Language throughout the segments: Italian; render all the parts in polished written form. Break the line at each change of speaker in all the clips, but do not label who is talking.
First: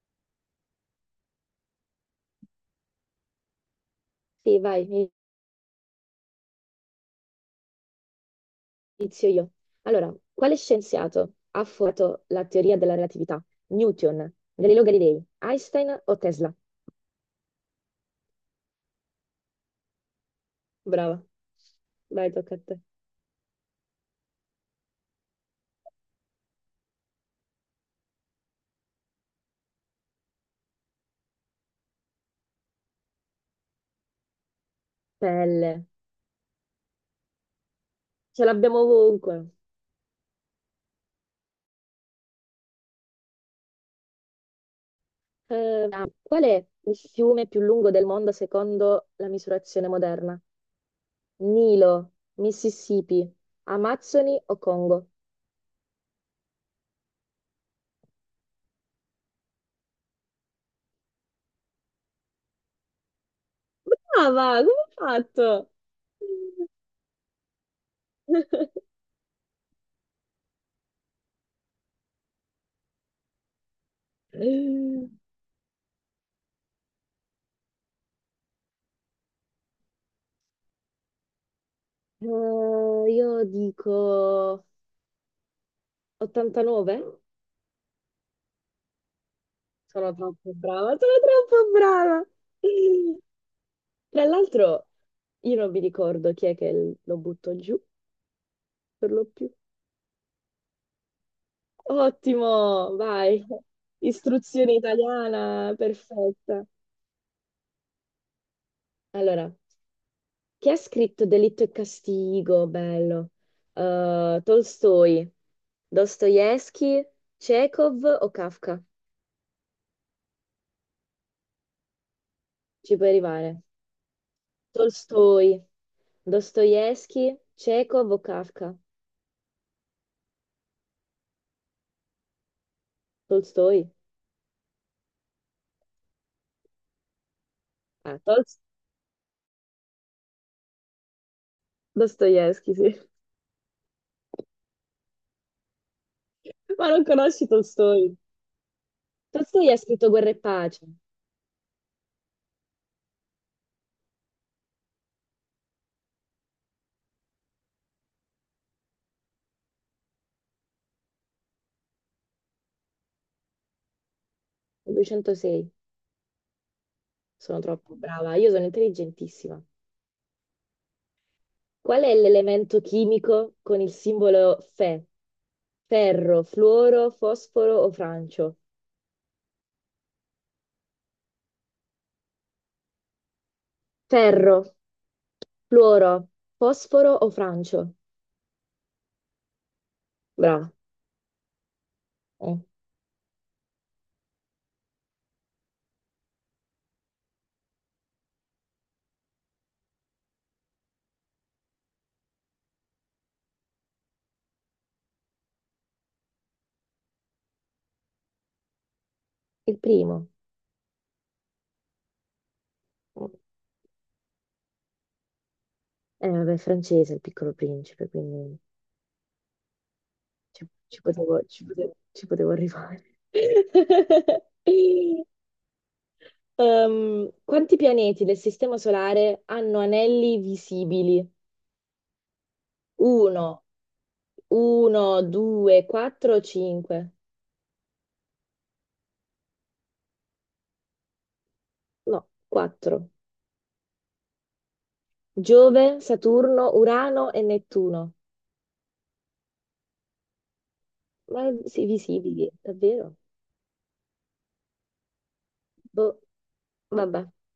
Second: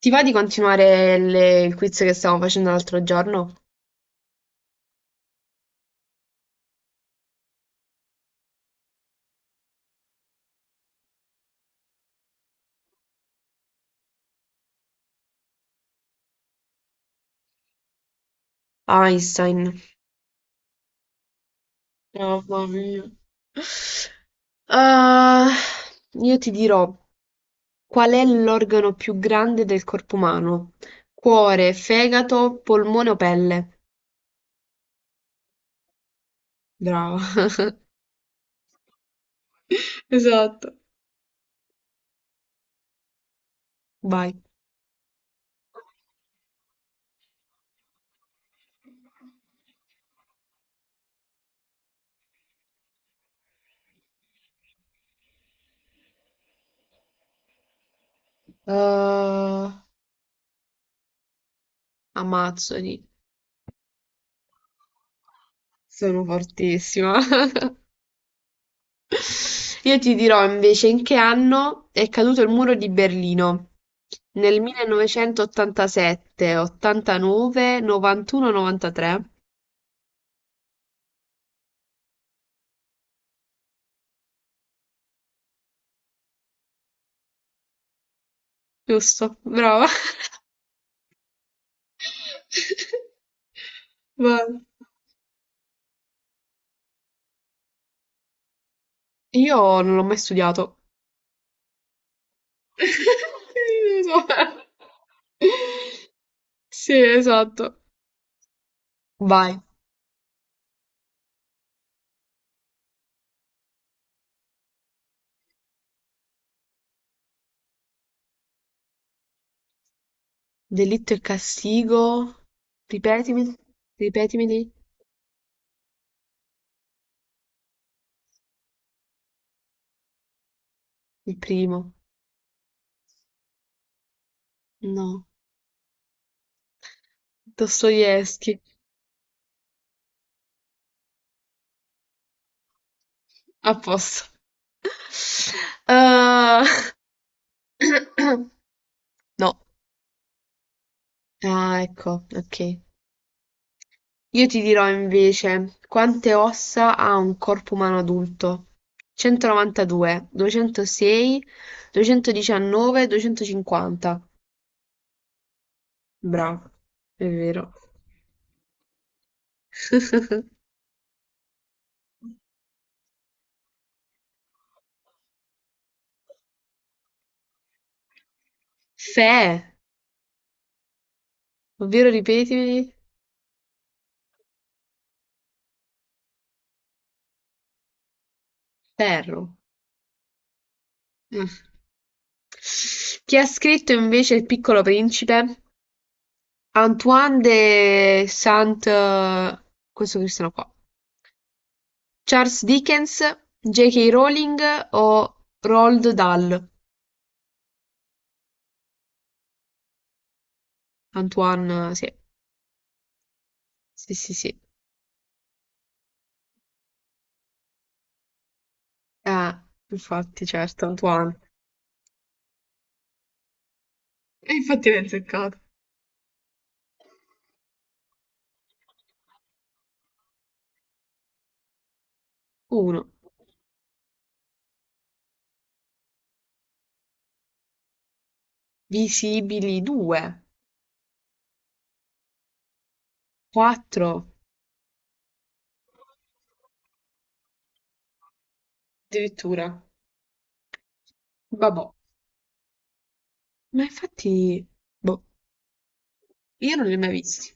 Ti va di continuare il quiz che stavamo facendo l'altro giorno?
Sì, vai, inizio io. Allora, quale scienziato ha formato la teoria della relatività? Newton, Galileo Galilei, Einstein o Tesla?
Einstein.
Brava, vai, tocca a
Mamma
te.
mia. Ah, io ti dirò qual è l'organo più grande del corpo umano? Cuore, fegato, polmone o pelle?
Pelle,
Brava.
ce l'abbiamo ovunque.
Esatto. Vai.
Eh, Qual è il fiume più lungo del mondo secondo la misurazione moderna? Nilo, Mississippi, Amazzoni o Congo?
Ah, ammazzoli.
Brava, come hai fatto?
Sono fortissima. Io ti dirò invece in che anno è caduto il muro di Berlino. Nel 1987, 89, 91, 93.
Io dico 89?
Giusto, brava.
Sono troppo brava, sono troppo brava. Tra
Ma...
l'altro, io non mi ricordo chi è che lo butto giù per lo più.
Io non l'ho mai studiato.
Ottimo, vai.
Non lo so.
Istruzione italiana, perfetta.
Sì, esatto. Vai.
Allora, chi ha scritto Delitto e Castigo? Bello. Tolstoi, Dostoevsky, Chekhov o Kafka?
Delitto e castigo.
Ci puoi
Ripetimi,
arrivare.
ripetimeli.
Tolstoi, Dostoevsky, Chekhov o Kafka?
Il primo.
Tolstoi.
No.
Eh, Tolst-
Dostoevsky.
Dostoevsky, sì.
A posto. Uhm,
Ma non conosci Tolstoi?
no.
Tolstoi ha scritto Guerra e Pace, il
Ah, ecco, okay. Io ti dirò invece quante ossa ha un corpo umano adulto. 192, 206, 219, 250.
206.
Bravo, è
Sono
vero.
troppo brava, io sono intelligentissima. Qual è l'elemento chimico con il simbolo Fe? Ferro, fluoro, fosforo o francio?
Fe, ovvero ripetimi,
Ferro, fluoro, fosforo o francio?
ferro.
Brava.
Mm.
Eh,
Chi ha scritto invece Il Piccolo Principe? Principe? Antoine de Saint... questo Cristiano qua. Charles Dickens, J. K. Rowling o Roald Dahl?
il primo.
Antoine, sì, sì, sì, sì.
Vabbè, francese, il piccolo principe, quindi...
Eh, infatti,
Cioè,
certo, Antoine.
ci potevo arrivare.
E infatti l'hai azzeccato.
Quanti pianeti del Sistema Solare hanno anelli visibili?
1,
Uno, uno, due, quattro, cinque.
visibili 2,
No, quattro.
4,
Giove, Saturno, Urano e Nettuno.
addirittura,
Ma sì,
vabbè.
visibili, davvero?
Ma infatti, boh,
Boh,
io non li ho mai
vabbè.
visti.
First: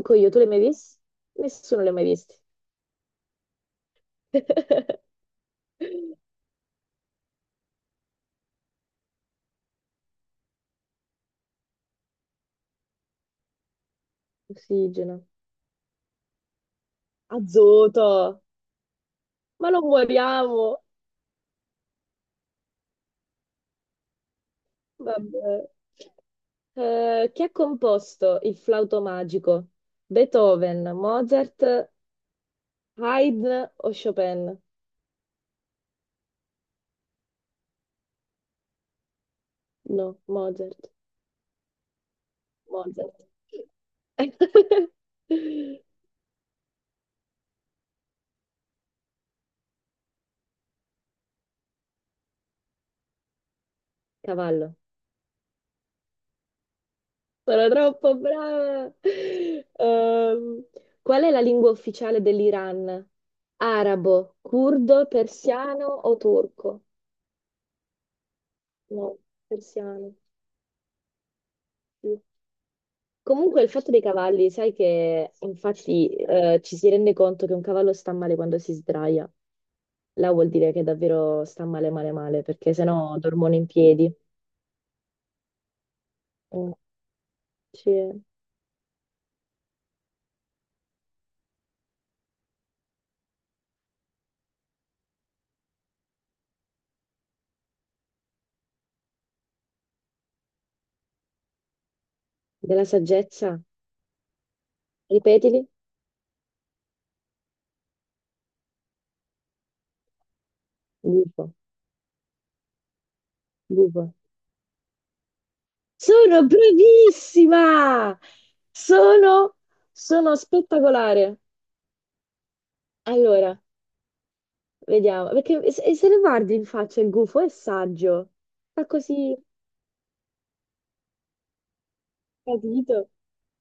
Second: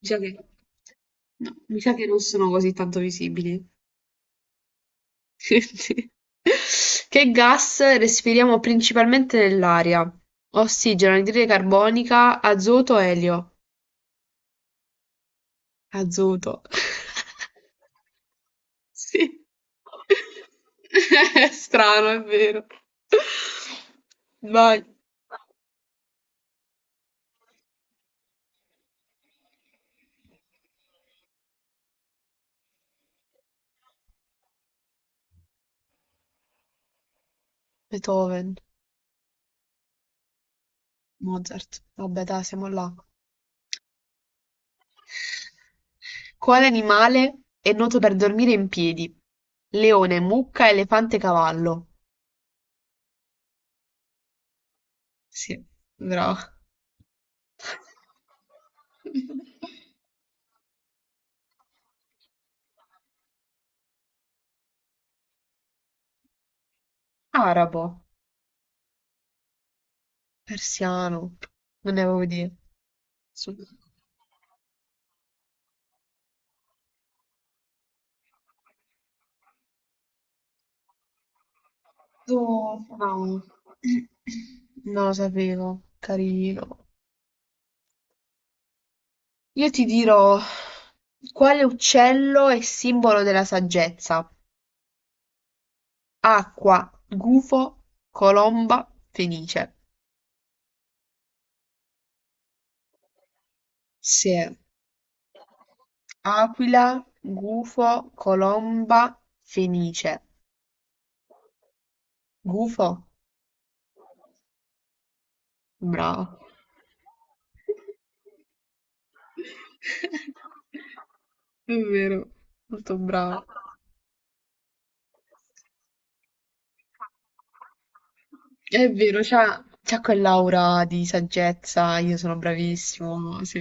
Mi sa che,
io, tu li hai mai visti?
no, mi
Nessuno li
sa
ha mai
che non
visti.
sono così tanto visibili. Quindi, che gas respiriamo principalmente nell'aria? Ossigeno, anidride carbonica, azoto, elio.
Ossigeno.
Azoto.
Azoto.
Sì.
Ma non moriamo!
È strano, è vero. Vai.
Vabbè. Chi ha composto il flauto magico? Beethoven, Mozart, Haydn o Chopin?
Beethoven,
No, Mozart.
Mozart. Vabbè, dai, siamo là.
Mozart.
Quale animale è noto per dormire in piedi? Leone, mucca, elefante, cavallo.
Cavallo.
Sì, brava.
Sono troppo brava. Qual è la lingua ufficiale dell'Iran? Arabo, curdo, persiano o turco?
Arabo,
No, persiano.
persiano, non ne
Sì.
avevo idea. Su-
Comunque il fatto dei cavalli, sai che infatti ci si rende conto che un cavallo sta male quando si sdraia. Là vuol dire che davvero sta male male male, perché sennò
no.
dormono in piedi.
Non lo sapevo, carino.
Mm, sì.
Io ti dirò quale uccello è simbolo della saggezza? Acqua, gufo, colomba, fenice;
Della saggezza,
se,
ripetili.
aquila, gufo, colomba, fenice,
Buffo,
gufo,
buffo.
bravo.
Sono bravissima! Sono, Sono spettacolare.
È vero, molto brava.
Allora, vediamo, perché se lo guardi in faccia il gufo è saggio. Fa
È vero,
così,
c'ha quell'aura di saggezza, io sono
capito?
bravissimo, sì.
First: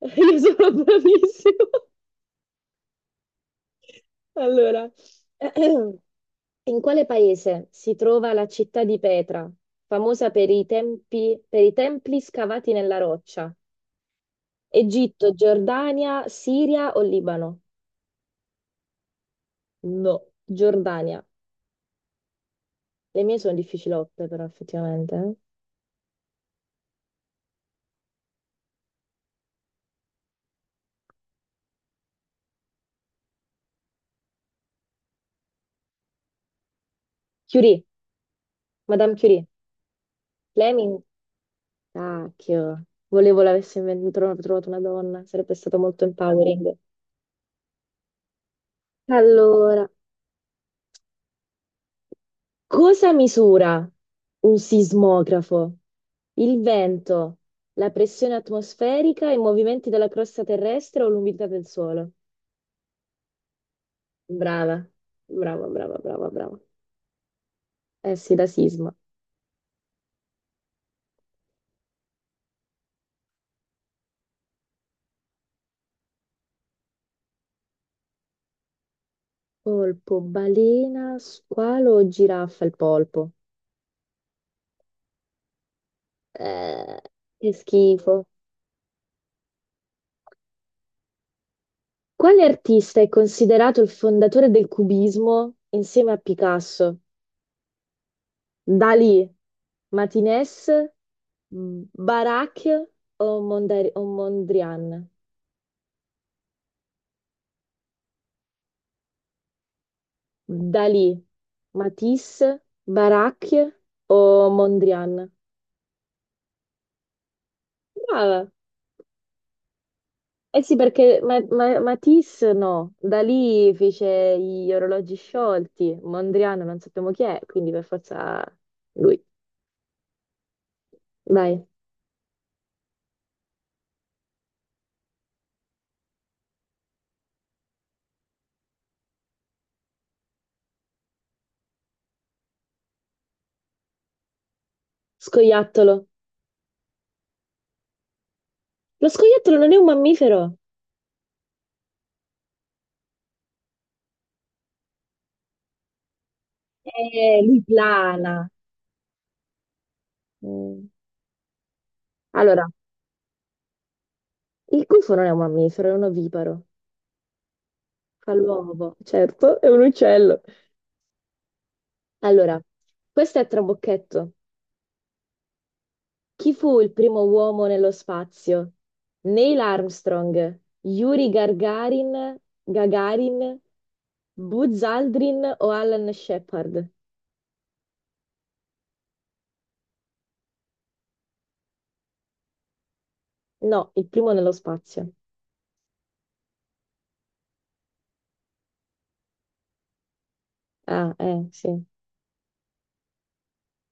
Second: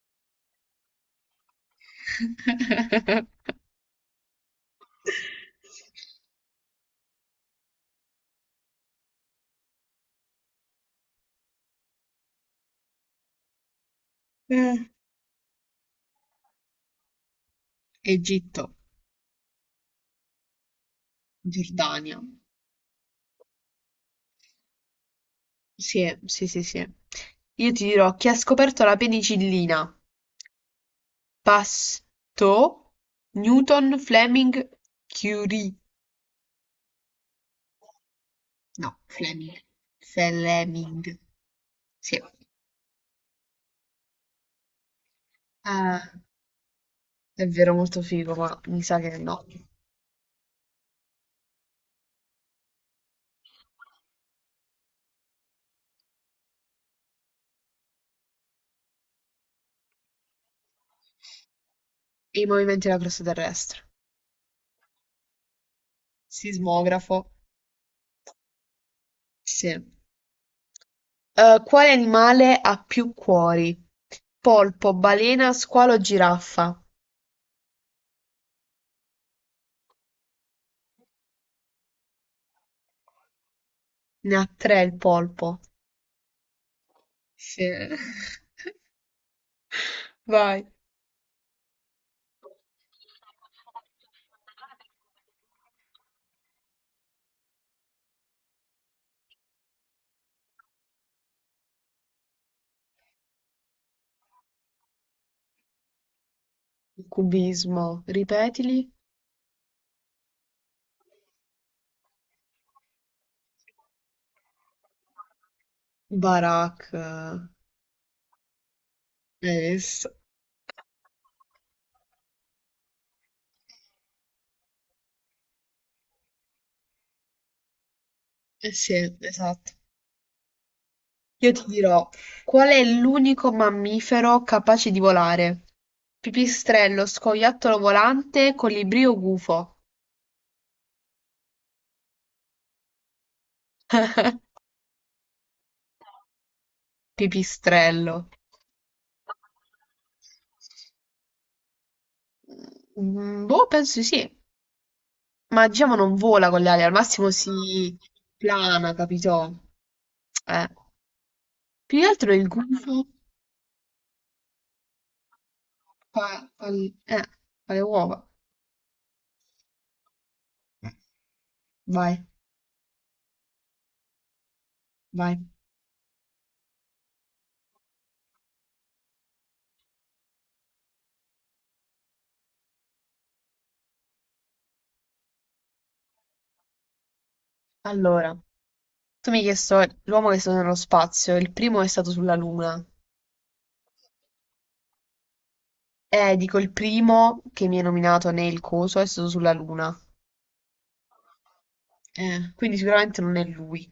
Io sono bravissimo. Allora, in quale paese si trova la città di Petra, famosa per i per i templi scavati nella roccia?
Eh,
Egitto, Giordania, Siria o Libano?
Egitto.
No, Giordania.
Giordania.
Le mie sono difficilotte, però, effettivamente, eh.
Sì, sì, sì, sì. Io ti dirò chi ha scoperto la penicillina? Pasteur, Newton, Fleming, Curie.
Curie,
No,
Madame Curie.
Fleming.
Fleming,
Fleming. Sì.
cacchio. Volevo l'avessi trovato una donna, sarebbe stato molto
Ah,
empowering.
è vero, molto figo, ma mi sa che no.
Allora, cosa misura un sismografo? Il vento, la pressione atmosferica, i movimenti della crosta terrestre o l'umidità del suolo?
I movimenti della crosta terrestre.
Brava, brava, brava, brava, brava.
Sismografo.
Eh sì, da sisma.
Sì. Quale animale ha più cuori? Polpo, balena, squalo, giraffa.
Polpo, balena, squalo o giraffa? Il polpo.
Ne ha tre il polpo.
Eh, che
Sì.
schifo.
Vai.
Quale artista è considerato il fondatore del cubismo insieme a Picasso? Dalì, Martinez, Barak o, Mondrian?
Il cubismo, ripetili.
Dalì, Matisse, Barak o Mondrian?
Barak.
Brava.
Hai visto?
Eh sì, perché Matisse no, Dalì fece gli orologi sciolti, Mondrian non sappiamo chi è, quindi per forza
Eh sì,
lui.
esatto. Io ti
Vai,
dirò, qual è l'unico mammifero capace di volare? Pipistrello, scoiattolo volante, colibrì o gufo?
scoiattolo.
Pipistrello.
Lo scoiattolo non è un mammifero.
Mm, boh, penso di sì. Ma il Gemo non vola con le ali, al massimo
Lui
si
plana.
plana, capito? Eh.
Mm.
Più che altro il
Allora,
gufo
il gufo non è un mammifero, è un
fa,
oviparo.
fa l- eh, fa le uova.
Fa l'uovo, certo, è un uccello.
Vai,
Allora, questo è a trabocchetto.
vai.
Chi fu il primo uomo nello spazio? Neil Armstrong, Gagarin, Buzz Aldrin o Alan Shepard?
Allora, tu mi hai chiesto l'uomo che è stato nello spazio, il primo è stato sulla Luna.
No, il primo nello spazio.
Dico il primo che mi hai nominato nel coso è stato sulla Luna.
Ah, sì.
Quindi sicuramente non è lui.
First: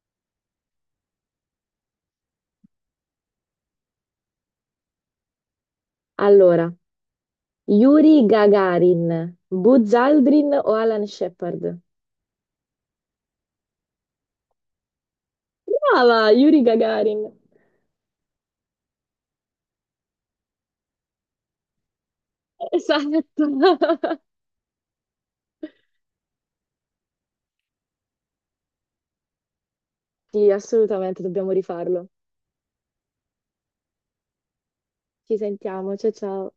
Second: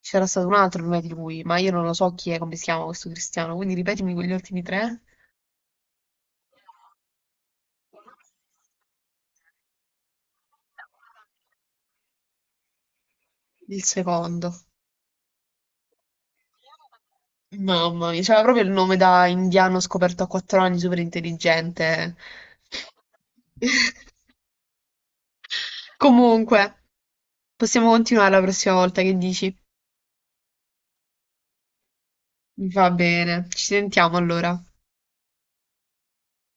C'era stato un altro prima di lui, ma io non lo so chi è, come si chiama questo cristiano, quindi ripetimi quegli ultimi tre.
Allora, Yuri Gagarin, Buzz Aldrin o Alan Shepard?
Il secondo.
Brava, Yuri Gagarin.
Mamma mia, c'aveva proprio il nome da indiano scoperto a 4 anni, super intelligente.
Esatto.
Comunque, possiamo continuare la prossima volta, che dici?
Sì, assolutamente, dobbiamo rifarlo.
Va bene, ci sentiamo allora.
Ci sentiamo, ciao ciao.